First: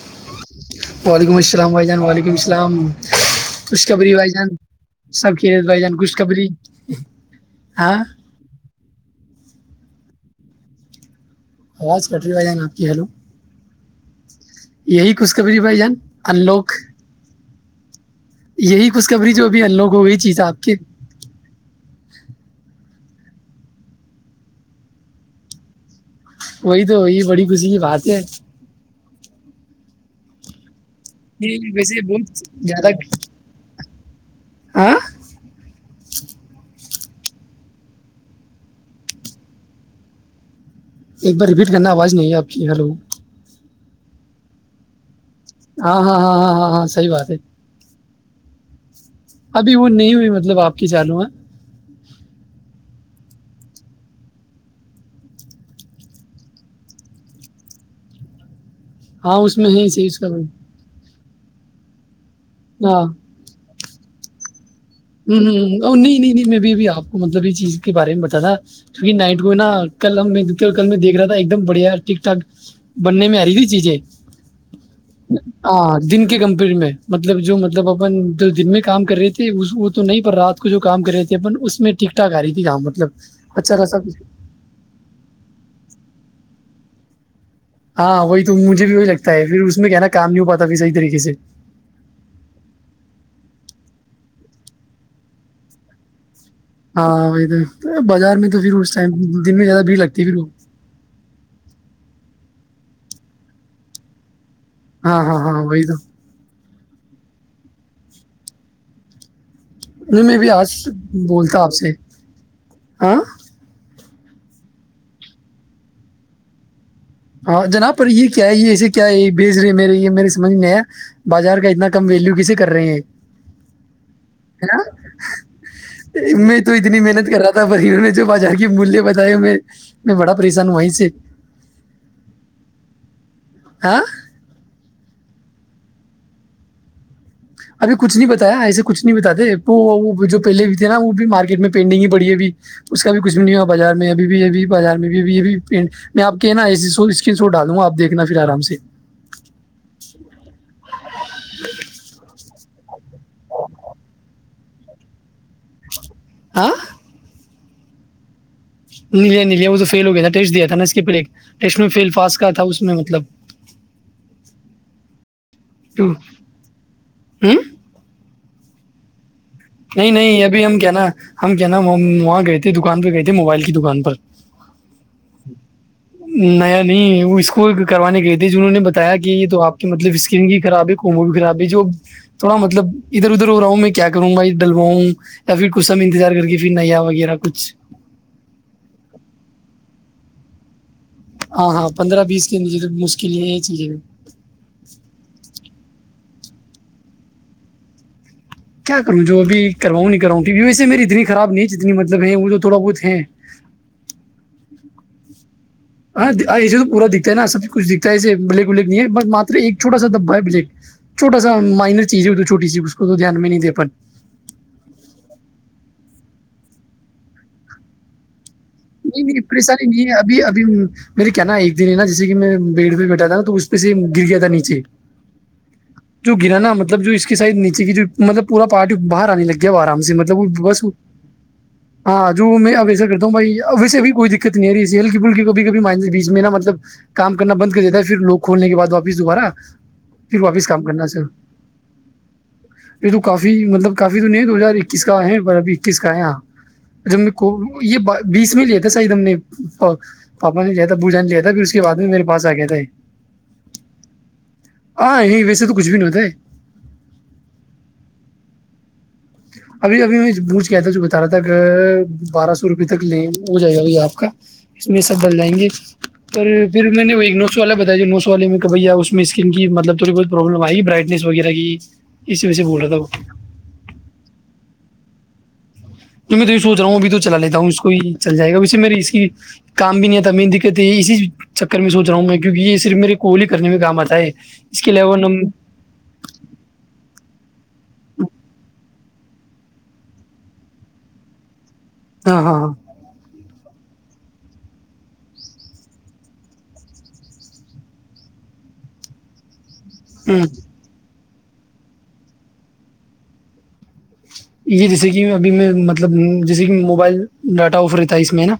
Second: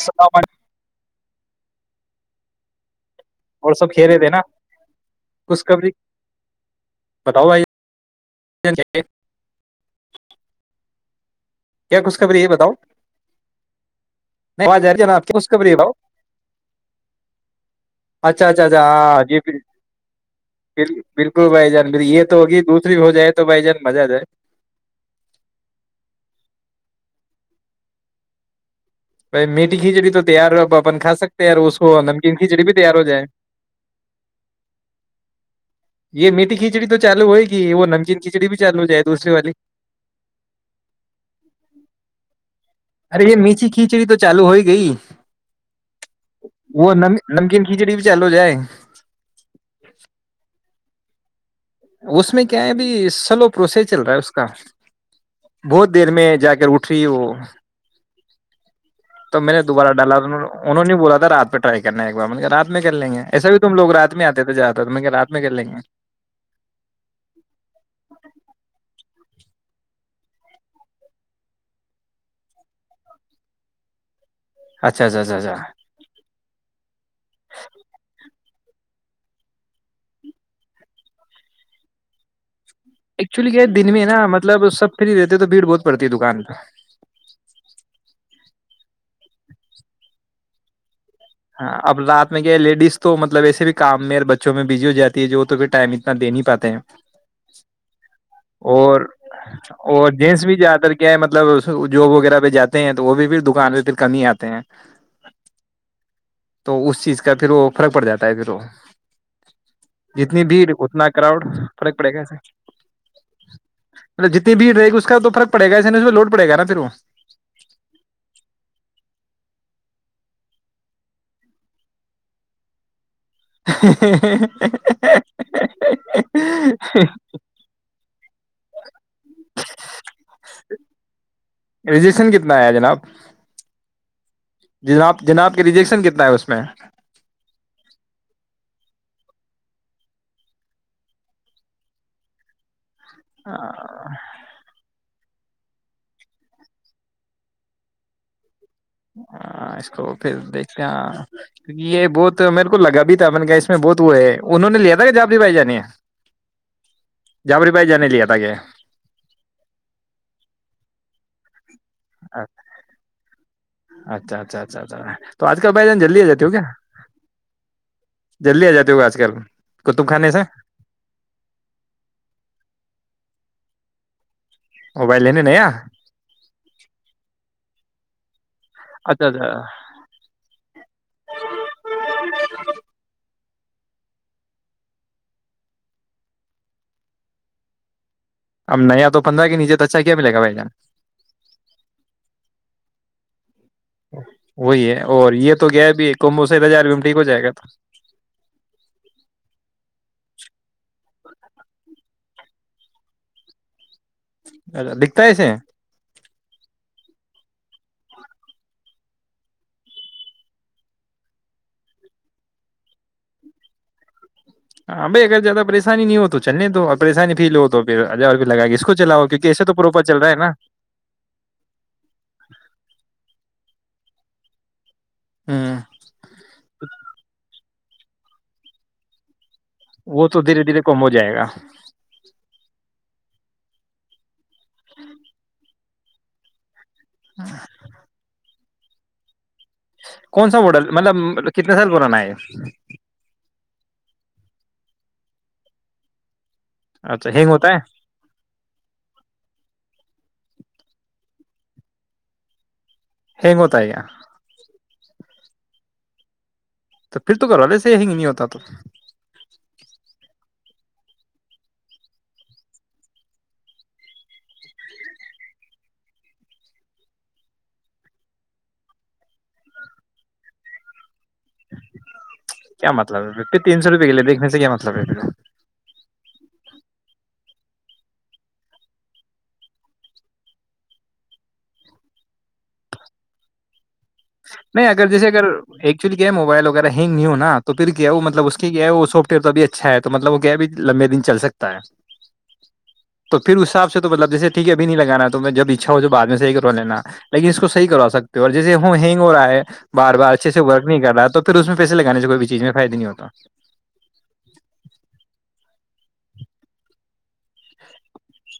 السلام علیکم وعلیکم السلام و جان و علیکم السلام اسلام اور سب خوشخبری کھیلے ب تھے نا جان سب کھیل بائی خوشخبری جان خوشخبری بتاؤ بھائی ہاں جان، کیا کیا آواز پٹری خوشخبری بھائی یہ جان بتاؤ آپ کی ہیلو نہیں ج یہی آپ خ خوشخبری خبری ہے بھائی بھ جان انلوک اچھا اچھا ا یہی ہاں خوشخبری جی جو ب ابھی انلوک ہو گئی چیز آپ کی بالکل بھائی جان یہ تو ہوگی دھ ہو جائے تو بھائی جان مزہ جائے وہی تو وہی بڑی خوشی کی بات ہے بائی میٹھی کھیچڑی تو تیار ہو پپ اپن کھا سکتے ہیں یار یہ اس ویسے کو نمکین بہت کھچڑی بھی تیار زیادہ ہو جائے ہاں یہ میٹھی کھچڑی تو چالو ہوئے گی وہ نمکین کھچڑی بھی چالو ہو جائے دوسری والی ایک بار رپیٹ کرنا آواز نہیں ہے آپ کی ہیلو ارے یہ میچھی کیا کھچڑی تو چالو ہوئی گئی ہاں ہاں ہاں ہاں ہاں ہاں صحیح بات ہے چلو جائے ابھی وہ نہیں ہوئی مطلب آپ کی چالو ہے اس میں کیا ہے اب سلو پروسیس چل رہا ہے اس کا بہت دیر میں جا کر اٹھ رہی وہ ہاں تو میں اس نے ہے دوبارہ صحیح اس کا ڈالاوں انہوں نے بولا تھا رات پہ رائی کرنے مطلب رات میں کر لیں گے ایسا بھی تم لوگات میں آتے [inaudible] ہ ہ میں کر لیں گے نہیں نہیں نہیں میں بھیبھی آپ کو مطلب یہ چیز کے بارے میں بتا تھا کیونکہ نائٹ کو ہے نا کل ہم میں کل میں دیکھ رہا تھا ایک دم بڑھیا ٹھیک ٹھاک بننے میں آ رہی تھی چیزیں اچھا اچھا اچھا اچھا آ دن کی کمپ میں مطلب جو مطلب اپن دن میں کام کر رہے تھے اس تو نہیں پر رات کو جو کام کر رہے تھے اپن اس میں ٹیکٹاک آ رہی تھی کام مطلب ایکچولی کیا ہے اچھا دن خاصا میں نا کچھ۔ مطلب سب فری رہتے تو بھیڑ بہت پڑتی ہے دکان پہ ہاں وہی تو مجھے بھی ہو سکتا ہے پھر اس میں کہنا کام نہیں ہو پا پھر صح ہاں اب رات میں کیا لیڈیز تو مطلب ایسے بھی کام میں بچوں میں بزی ہو جات ہے جو توھر ٹائم ات دے نہیں پاتا ہیں ہاں وہی تو بازار میں تو پھر اس اور ٹائم دن میں زیادہ بھیڑ اور لگتی ہے پھر جینس وہ بھی زیادہ تر کیا ہے مطلب جو وغیرہ پہ جاتے ہیں تو وہ بھی پھر دکان پہ پھر کم ہی آتے ہیں ہاں ہاں ہاں وہی تو تو اس چیز کا پھر وہ فرق پڑ جاتا ہے پھر وہ نہیں میں جتنی بھی بھیڑ آج اتنا کراؤڈ بولتا آپ سے فرق پڑے ہاں مب جتنی بھیڑ رہ گ اس کا تورقڑے گا اسے اس میں لو پڑے گا پھر ہاں جناب پر یہ کیا یہسے کیا ہے یہ بھیج رہے ہیں میرے یہ میرے سمجھ نہیں آیا بازار کا اتنا کم ویلو کیسے کر رہے ہیں میں تو اتنی محنت کر رہا تھا پر میں جو بازار کی مولیہ بتائے میں میں بڑا پریشان ہوں وہیں سے ین کتنا ہے جناب ہ جناب جناب کے ریجیکشن کتنا ہے اس میں ابھی کچھ نہیں بتایا ایسے کچھ نہیں بتاتے تو جو پہلے بھی تھے نا وہ بھی مارکیٹ میں پینڈنگ ہی بڑھیی ہے بھیھی اس کا بھی کچھ بھی نہیں ہوا بازار میں اب بھی اھی بازار میں بھی یہ بھی پینٹ میں آپ کہ نا ایے سو اسکرین سو ڈال دوںا آپیکھنا پھر آرام سے ہ اس کو پھر دیکھتے ہیں کیونکہ یہ بہت میرے کو لگ گبھی تھا بن گ اس میں بہت وہ ہے انہوں نے لیا تھا کہ جاپی بھائی جانے آ جافری بھائی جان لیا تھا کیا نہیںے نہیں وہ تو فیل ہو گیا تھا ٹیٹ دیا تھا نا اس کے پلے اچ اچھا اچھا اچھا اچھا تو آج کل بھائی جان تو۔ جلدی آ جاتے ہو کیا ہوں جلدی آ جاتے ہوا آج کل کتب نہیں خانے نہیں سے ابھی ہم کیا نا ہم کیا نا وہاں گئے تھے دکان پہ گئے تھے موبائل کے دکان پر موبائل لینے نیا نیا نہیں وہ اسکول کرانی گئی تھی جنہوں نے بتایا اچھا کہ یہ اچھا تو آپ کی مطلب اسکرین بھی خراب ہے کومو بھی خراب ہے جو تھوڑا مطلب ادھر ادھر ہو رہا ہوں میں کیا کروں گا یا پھر کسا میں انتظار کر کے پھر نیا وغیرہ کچھ اب نیا تو پندرہ کے نیچے تو اچھا کیا ملے گا بھائی جان ہاں ہاں پندرہ بیس کے نیچے مشکل ہے چیزیں وہی ہے اور یہ تو گ ہے بھی ایک تو موس ہزارو میں ٹھیک ہو جائے گا تو کیا کروں جو ابھی کرواؤں نہیں کراؤں کیکہ ویسے میری اتنی خراب نہیں جتنی مطلب ہے وہ جو تھوڑا بہت ہے اچا دکھتا ہےسے ہاں ایسے تو پورا دکھتا ہے نا سب کچھ دکھتا ہے ایے بلیک ولیک نہیں ہے بس مر ایک چھٹا سا دبا ہے بلیک چھوا سا مائنر چیز ہے چھوٹی سی اس کو تو دھیان میں نہیں دا ہاں بھائی اگر زیادہ پریشانی نہیں ہو تو چلنے تو اور پریانی فیل ہو تو پھر لگا کے اس کو نہیں چلاؤ نہیں کیونکہ ایسے تو پریشانی پروپر نہیں ہے چل رہا ابھی نا ابھی میرے کیا ن ایک دن ہے نا جیسے کہ میں بھیڑ بھیڑ بیٹھا تھا نا تو پچ گر گیا تھا نیچے ہوں جو گرا نا مطلب جو اس کے سائڈ نیچے س کی جو مطلب پورا پارٹی باہر آنے لگی گؤ آرام سے مطلب تو وہ دھیرے دھیرے بس کم ہو جائے گا ہاں جو میں اگ کتوں بائی ویے بھی کوئی دقت نہیں آ رہی اسی ہلک پلکی کھی کب منے بیچ میں نہ مطلب کام کرنا بند کر دیتا ہے پھر لوگ کھولنے کے بد واپس دوبارہ پھر کون سا واپس کام ماڈل کرنا مطلب سر کتنے سال پرانا ہے یہ تو کافی مطلب کافی تو نہیں دو ہزار اکیس کا ہے پر ابھی اکیس کا ہے یہاں اچھا ج کو ہینگ ہوتا ہے یہ بیس میں لیا تھا نے پاپا نے لیا تھا بوجا نے لیا تھا پھر اس کے بعد میں میرے پاس آ گیا تھا ہگ گوت ہاں یہ ویسے تو کچھ بھی نہیںتا تو پھر تو گھر والے سے یہی نہیں ہوتا تو ابھی ابھی میں بجھ کیا تھا جو بتا رہا تھا کہ بارہ سو روپے تک ل ہو جائے گا بھ آپ کا اس میں سب بل جائیں گے اور پھر میں نے وہ ایک نوسو والا بتایا جو نوسو والے میں کہ بھیا اس میں اسکن کی مطلب تھوڑی بہت پربلم آئی برائٹ ب وہ اس و ب رہا تھا مت با تو میں تو یہ سوچ رہا ہوں ابھی تو چلا لیتا ہوں اس کو چل جائے گا اس سے مے اس کی کام بھی نہیںتا میری دقت ہے یہ اسی چکر میں سو رہا ہوں میں کیک یہ صرف میرے کوال ہی کرنے میں کام آتا ہے اس نہیں کے اگر علاوہ جیسے نم اگر ایکچولی کیا ہے موبائل وغیرہ ہینگ نہیں ہوناا تو پھر کیا ہے وہ مطلب اس کی کیا ہے وہ سوپ پھر توبھی اچھا ہے تو مطلب وہ کیا ہے بھی لمبے دنلکتا ہے ہاں ہاںاں ھر اسساب سے مطلب جیے ٹھیک ابھی نہیں لگانا تو میں جب اچھا ہو تو بع میں صح کرو لینا لیکن اس کو صح کرو سکتے ہو اور جیے ہم ہ ہنگ ہو رہا ہے بار بار ہوں۔ اچھے سے ورک نہیں کر رہا ہے تو پھر اس میں پیے لگانے سے کوئی بھی چیز میں فائد نہیں ہوتا یہ جیسے کہ ابھی میں مطلب جیسے کہ موبائل ڈاٹا آف رہتا ہے اس میں ہے نا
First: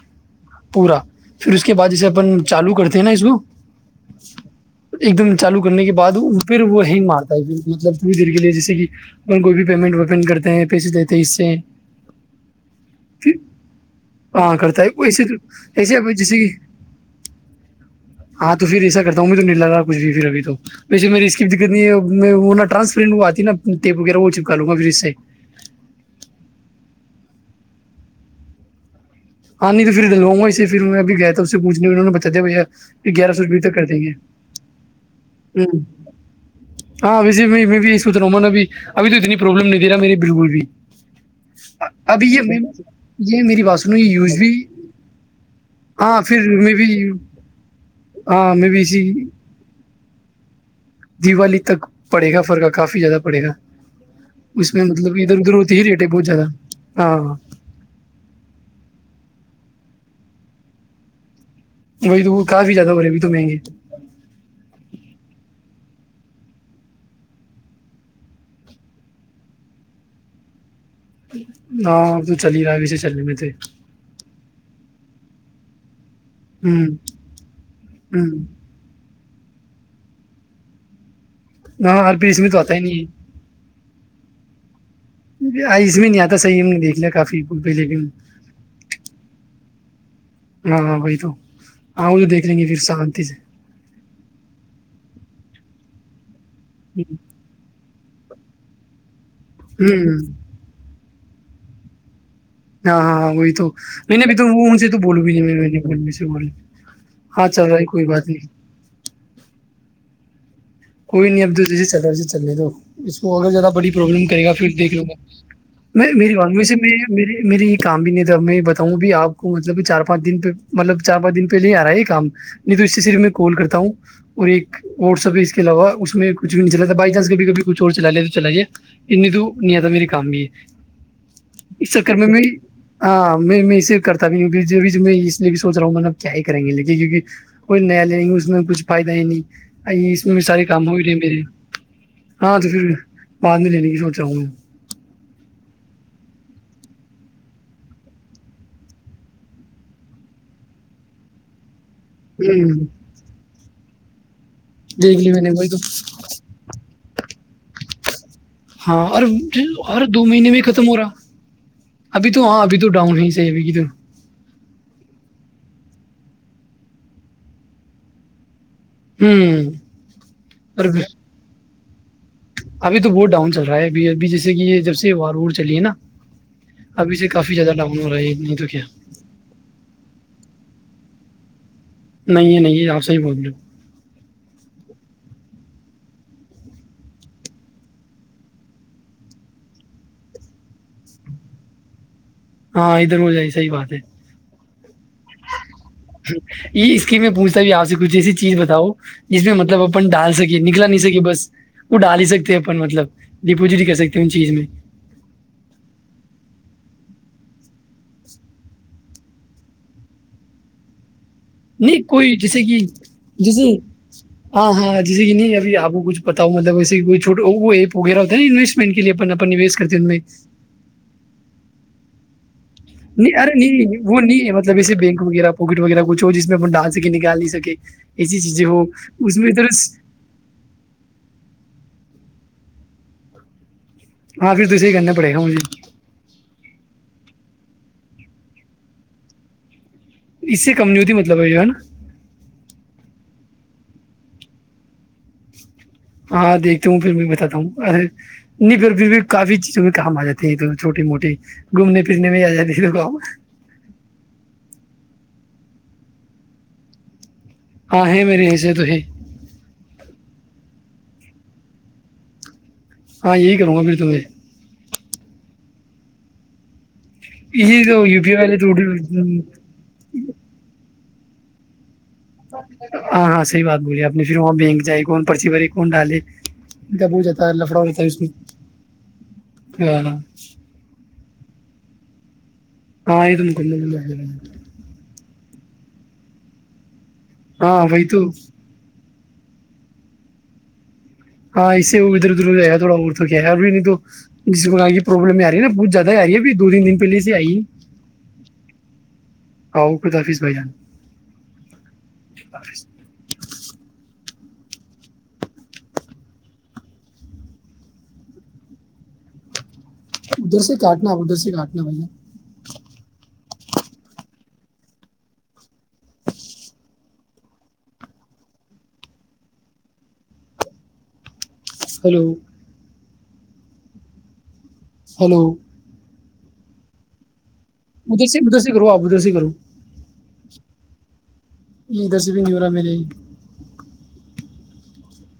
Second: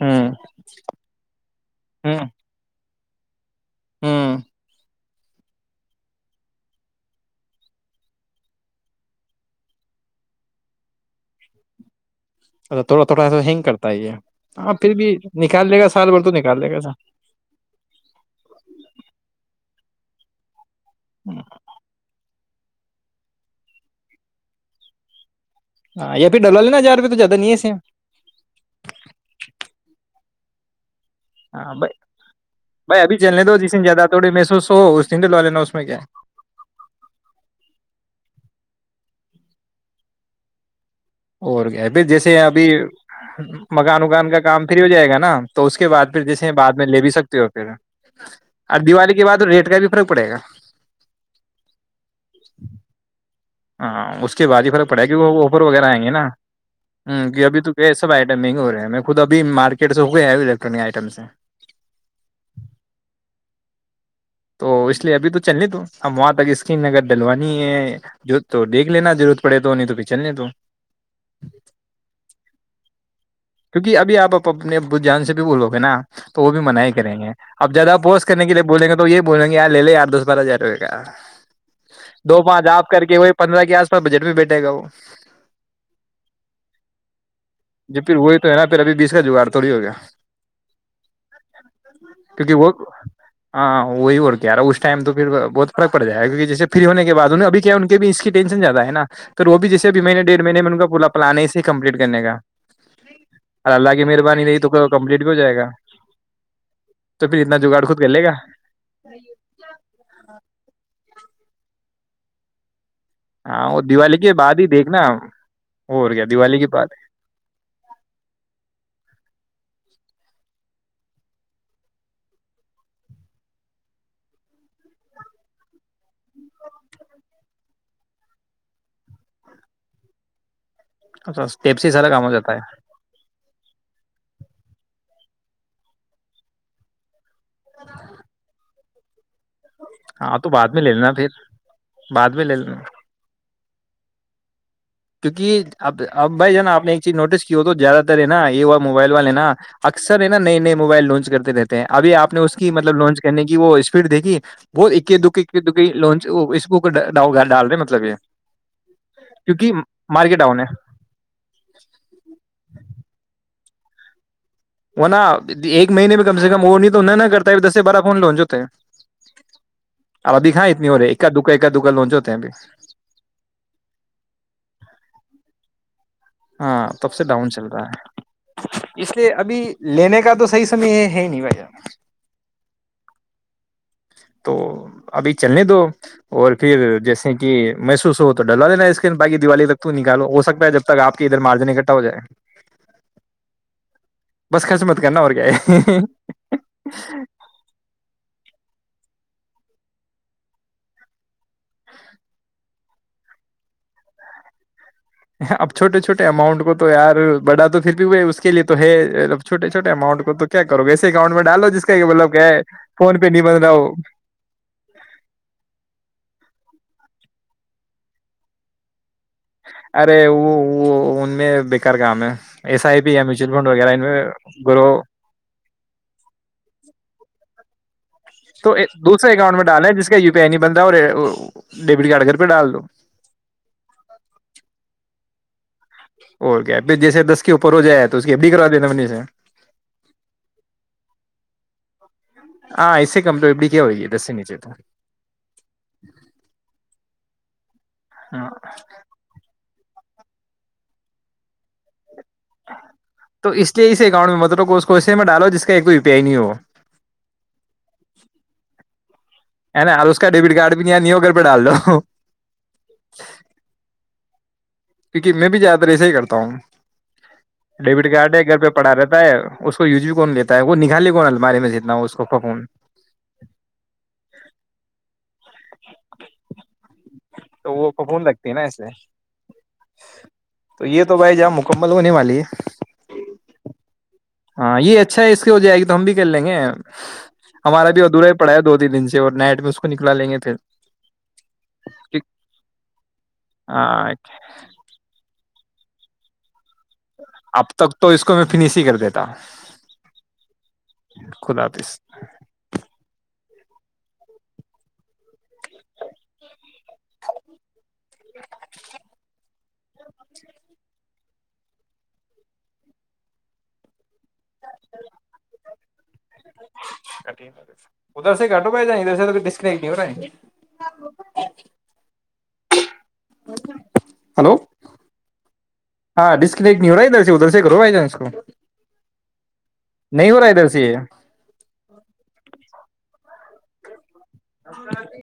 ہوں پورا پھر اس کے بعد جے اپن چالو کرتے تھ نا اس کو ہاں ایک دم چالو کرنے کے بعد پھر وہ ہینگ مارتا ہے پھر مطلب تھووری دیر کے لیے جیسے کہگر کوئی بھی پیمنٹ اوپن کرتے ہیں پیسے دیتے ہیں اس سے اچھا تھوڑا تھوڑا پھر ایسا ہینگ کرتا ہے یہ ہاں آ کرتا ہے پھر وہ بھی ایسے تو نکال لے گا ایسے سال اب بھر تو جیسے کہ نکال لے گا ایسا ہاں تو پھر ایسا کرتا ہوں میں تو نہیں لگا کچھ بھی پھر ابھی تو ویسے میری اس کی دقت ہے میں وہرانسپٹ وہ وہ کروں گا پھر اس سے ہاں یا پھر ڈلا لینا جار روپئے تو زیادہ نہیں ہےسے ہاں نہیں تو پھر ڈلواںا اسسے پھر میں ابھی گیا اس سے ہاں پوچنے بھائی انہوں نے بتا دیا بھائی ب ابھی گیارہ سو چلنے دو چس جس تک دن کر دیں زیادہ گے تھوڑے محسوس ہو اس دن ڈلوا لینا ہ اس میں کیا ہے۔ ہاں ای بھی سو رہا ہوں نے اب ابھی تو اتنی پروابلم نہیں دے رہا میری بالکل بھی اور گیا پ جیسے ابھی یہ میری بات سنو مگر یہ اگان یوز کا بھی کام فری ہو جائے گا نا تو اس کے بع پھر جیسے بعد میں لے بھی سکتے ہو پھر ہاں میں اور بھی اسی دیوالی کے بعد ریٹ کا بھی خرق پڑے گا دیوالی تک پڑے گا فرق کافی زیادہ پڑے گا ہاں اس کے بعد ہی میں فرق پڑےا کی مطلب وہ ادھر ادھر آفر ہوتی ہی وغیرہ آئ ریٹ ہے گے نا بہت زیادہ ہاں ہ ابھی تو سب آئٹم مہنگے ہو رہے ہیں میں خود ابھی مارکٹ س ہو ہے ایکٹرک آئٹمس سے وہی تو وہ کافی زیادہ ہو رہے ابھی تو مہنگے تو اس لیے ابھی تو چلنے تو ہمب وہاں تک اسکرین اگر ڈلوانی ہے جو تو دیکھ لینا ضرورت پڑے تو نہیں تو پھر چلنے تو ہاں اب تو چل ہی رہا ہے ویسے چلنے میں تھے کیونکہ ابھیپ اپنے ب جان سے بھی بولو گے نا تو وہ بھی من ہوں ہی کریں گے اب زیادہ اپوس ہوں کرنے کےے بولے گا تو یہ بول گےیار لے ی دس بارہ ہزار روپئے کا ہاں ار پھر اس دو میں تو پانچ آتا ہی آپ کر نہیں کے وہی پندرہ کے آس پاس بجٹ میں بیٹھے گا وہ ہے اس میں نہیں آتا صحیح ہم نے دیکھ لیا کافی پ جی لیکن پھر وہی تو ہے پھر ابھی بیس کا جگاڑ تھوڑی ہو گیا ہاں ہاں وہی تو ہاں تو دیکھ کیونکہ لیں گے وہ پھر شانتی سے ہاں وہی اور کیاارا اس ٹائم تو پھر بہت فرق پڑ جائے گا کہ جس فری ہونے ہوں کے بد انہ ابھی کیا ان کے ب اس کی ٹینشن زیادہ ہے نا تو وہ بھی جیس بھیبہینےیڑ ہاں مہی میں ان کا پورا پلان اس ہی کمپلیٹ کرنے کا ہاں ہاں ہاں وہی تو اور اللہ کی نہیں نہیں تو مہربانی رہی وہ ان سے تو کمپلیٹ بولوں بھی ہو گ جائے گا نہیں میں ب سے بول تو پھر ہاں اتنا چل رہا جگاڑ ہے خود کوئی کر بات لے گا نہیں کوئی نہیں ابدل جی چلو جی چلے دو اس کو اگر ہاں زیادہ وہ بڑی دیوالی پربلم کے کرے گا بعد پ ہی دیکھ لوں دیکھنا گا میں اور کیا دیوالی کی میریاتے میں بات میرے یہ کام بھی نہیں تھا میں بتاؤں بھی آپ کو مطلب چار پانچ دن پہ مطلب چار پانچ دن پہلے ہی آ رہا ہے یہ کام نہیں تو اس سے صرف میں کال کرتا ہوں اور ایک واٹسپ اس کے علاوہ اس میں کچھ بھی نہیں چلا تھا بائی چانس کبھی کبھی کچھ اور چلا لیا تو چلا جے انی تو نہیں آتا میرے کام بھی یہ ہے اسٹیپ سے ہی اس سارا چکر کام میں ہو میں جاتا ہے ہاں میں میں اسے کرتا بھی ہوں میں سوچ رہا ہوں م میںلب کیا ہی کریں گ لیکن کیہ کوئی نیا لیں گے اس میں کچھ فائد ہی نہیں ا ہاں بھی تو سار بعد میں کام لے ہو بھی لینا نہیںے پھر میرے بعد میں لے ہاں تو لینا پھر بعد میں لنے جو چاہوں کیک اب اب بھائی ہے نا آپ نے ایک چیز نوٹس کی ہو تو زیادہ تر ہے نا یہ ہوا موبائل والے نا اکثر ہے نا نئے نئے موبائل لانچ کرتے رہتے ہیں اب آپ نے میں اس کی ہوں، مطلب لانچ کرنے کی وہ اس پھر دیکھی وہ ا دیکھ لی دک میں نے وہی تو دک لچ اس بک ڈاؤ گ ڈال د مطلب یہ ہاں اور کیونکہ اور دو مارکیٹ مہینے ڈاؤن بھی ہے ختم ہو رہا ابھی تو ہاں ابھی تو ڈاؤن ہی د و کی تو وہناا ایک مہینے میں کم سے کم وہ نہیں تو کرتا ہے دس سے بارہ فون لونچ ہوتے ہیں ہوں آاد کاں اور اتنی ہو رہ ہے اا دک دگا لونچو ابھی تو بہت ڈاؤن چل رہا ہے ا ابھی جیسے کہ یہ جب سے وار وور چلیے نا ہاں تب ابھی سے ڈاؤن کافی چل زیادہ رہا ہو نہیں تو ہے کیا اس لیے ابھی لینے کا تو صحیح سمے ہے نہیں [inaudible] نہیں ہے نہیں آپ سے ہی بول لو تو ابھی چلنے دو اور پھر جیسے کہ محسوس ہو تو ڈلوا لینا اس کے باقی دیوالی تک تو نکالو ہو سکتا ہے جب تک آپ کے ادھر مارجن اکٹھا ہو جائے ہاں ادھر ہو جائے صحیح بات ہے بس کس میں ہ یہ اس کی میں پوچھتا بھی آپ سے کچھ جسی چیز بتاؤ جس میں مطلب اپن ڈال سکے نکلا نہیں سکے بس وہ ڈال ہی سکتے اپن مطلب ڈپوزٹ ہی کر سکتے ہیں ان چیز میں اب چھوٹے چھوے اماؤنٹ کو تو یار بڑا تو پھر بھی ہوئے اس کے لیے تو ہے ابھوٹے چھوٹے اماؤنٹ کو تو کیا کرو ایسے اکاؤنٹ میں ڈالو جس کا نہیں مطلب کوئی کیا ہے جسی کی فون پہ نہیں بن رہا جسے ہو ہاں ہاں جسے کی نہیں ابھی آپ کو کچھ بتاؤ مطلب ئی چھوٹ وہ وغیر ہوتا نا انوسٹمنٹ کے لیے اپن اپن نویش کرتے ہیں ان میں ارے وہ وہ ان میں بیکار کام ہے ایس آئی پی یا نہیں میوچل ارے فنڈ وغیرہ نہیں ان وہ میں نہیں ہے مطلب گرو ایسے بینک وغیرہ پواکٹ وغیرہ کچھ ہو جس میں اپ ڈھال سک نکال نہیں سکے ایسی چیزیں تو ہو دوسرے اس اکاؤنٹ ادھر میں ڈالیں جس کا یو پی آئی نہیں بنتا اور ڈیبٹ کارڈ اگر ر پہ ڈال لو ہاں پھر تے ہی کہنے پڑے ہو جی اور کیا پھر جیسے دس کے اوپر ہو جائے تو اس کی ا ڈی کروا دینا منی سے اس سے کمزورور مطلب ہے یہ ہے نا ہاں اس سے کم تو ابڑی کیا ہوئی گئی دسی نیچے تو ہاں دیکھتا ہوں پھر میں بتاتا ہوںے ہاں نہیں پ پھر بھی کافی چیزوں میں کام آ جاتے ہیں تو چوٹے موٹے گھومنے پھرنے میں آ جاتے ہیں تو کام تو اس لیے اسی اکاؤنٹ میں مطلب اس کوے میں ڈالو ج کا یہ کوئی ی پی آئی نہیں ہو ہاں ہے میرری ای سےے تو ہے ہے نا اور اس کا ڈیبٹ کارڈ بھی نہیں نہیں ہو کر پہ ڈال لو ہاں یہ کر ہو بھی توے کیونکہ میں بھی زیادہ تر ایسا ہی کرتا ہوں یہ جو ڈیبٹ یو کارڈ پی ہے آئی گھر والے پہ پڑھا رہتا ہے تو اس کو یو جی کون لیتا ہے وہ نکالی المارے میں جتنا اس کو پھپون ہاں ہاں صحی بات بولی آپ نے پھر وہاں بینک جائے کون پرچی بھرے نڈ آے بہتا تو لفڑاؤ وہ جتا ہےس پھپون لگتی ہے نا اس لیے ہاں تو یہ تو بھائی جب مکمل ہونے والی ہے ہاں ا م کند ہاں یہ اچھا ہے اس ہو جائے گی تو ہم بھی کر لیں گے ہاں ہمارا بھی وہی تو ادھورا ہی پڑا ہے دو تین دن سے اور نائٹ میں اس کو نکلا لیں گے پھر ہاں اس سے وہ ادھر ادھر جائے گا تھوڑا اور تو کیا ہے اور بھی نہیں تو ہاں، جسگ پرلم نا پچھ زا ہے ی یہ بھی اب تک تو اس کو میں فنش ہی کر دیتا آؤ خدا حافظ بھائی جان خد حافظ [inaudible] ادھر سے کاٹنا ادھر سے کاٹنا ہے بھیا ادھر سے کٹو پئے ج ادھر سے ڈسک نہیں ہلو ہلو ہلو ہاں ڈسکور ادھر سے ادھر سے کرو آپ ادھر سے کرو نہیں ہو رہا ہے ادھر سے ادھر سے بھی نہیں ہو رہا میرے [inaudible]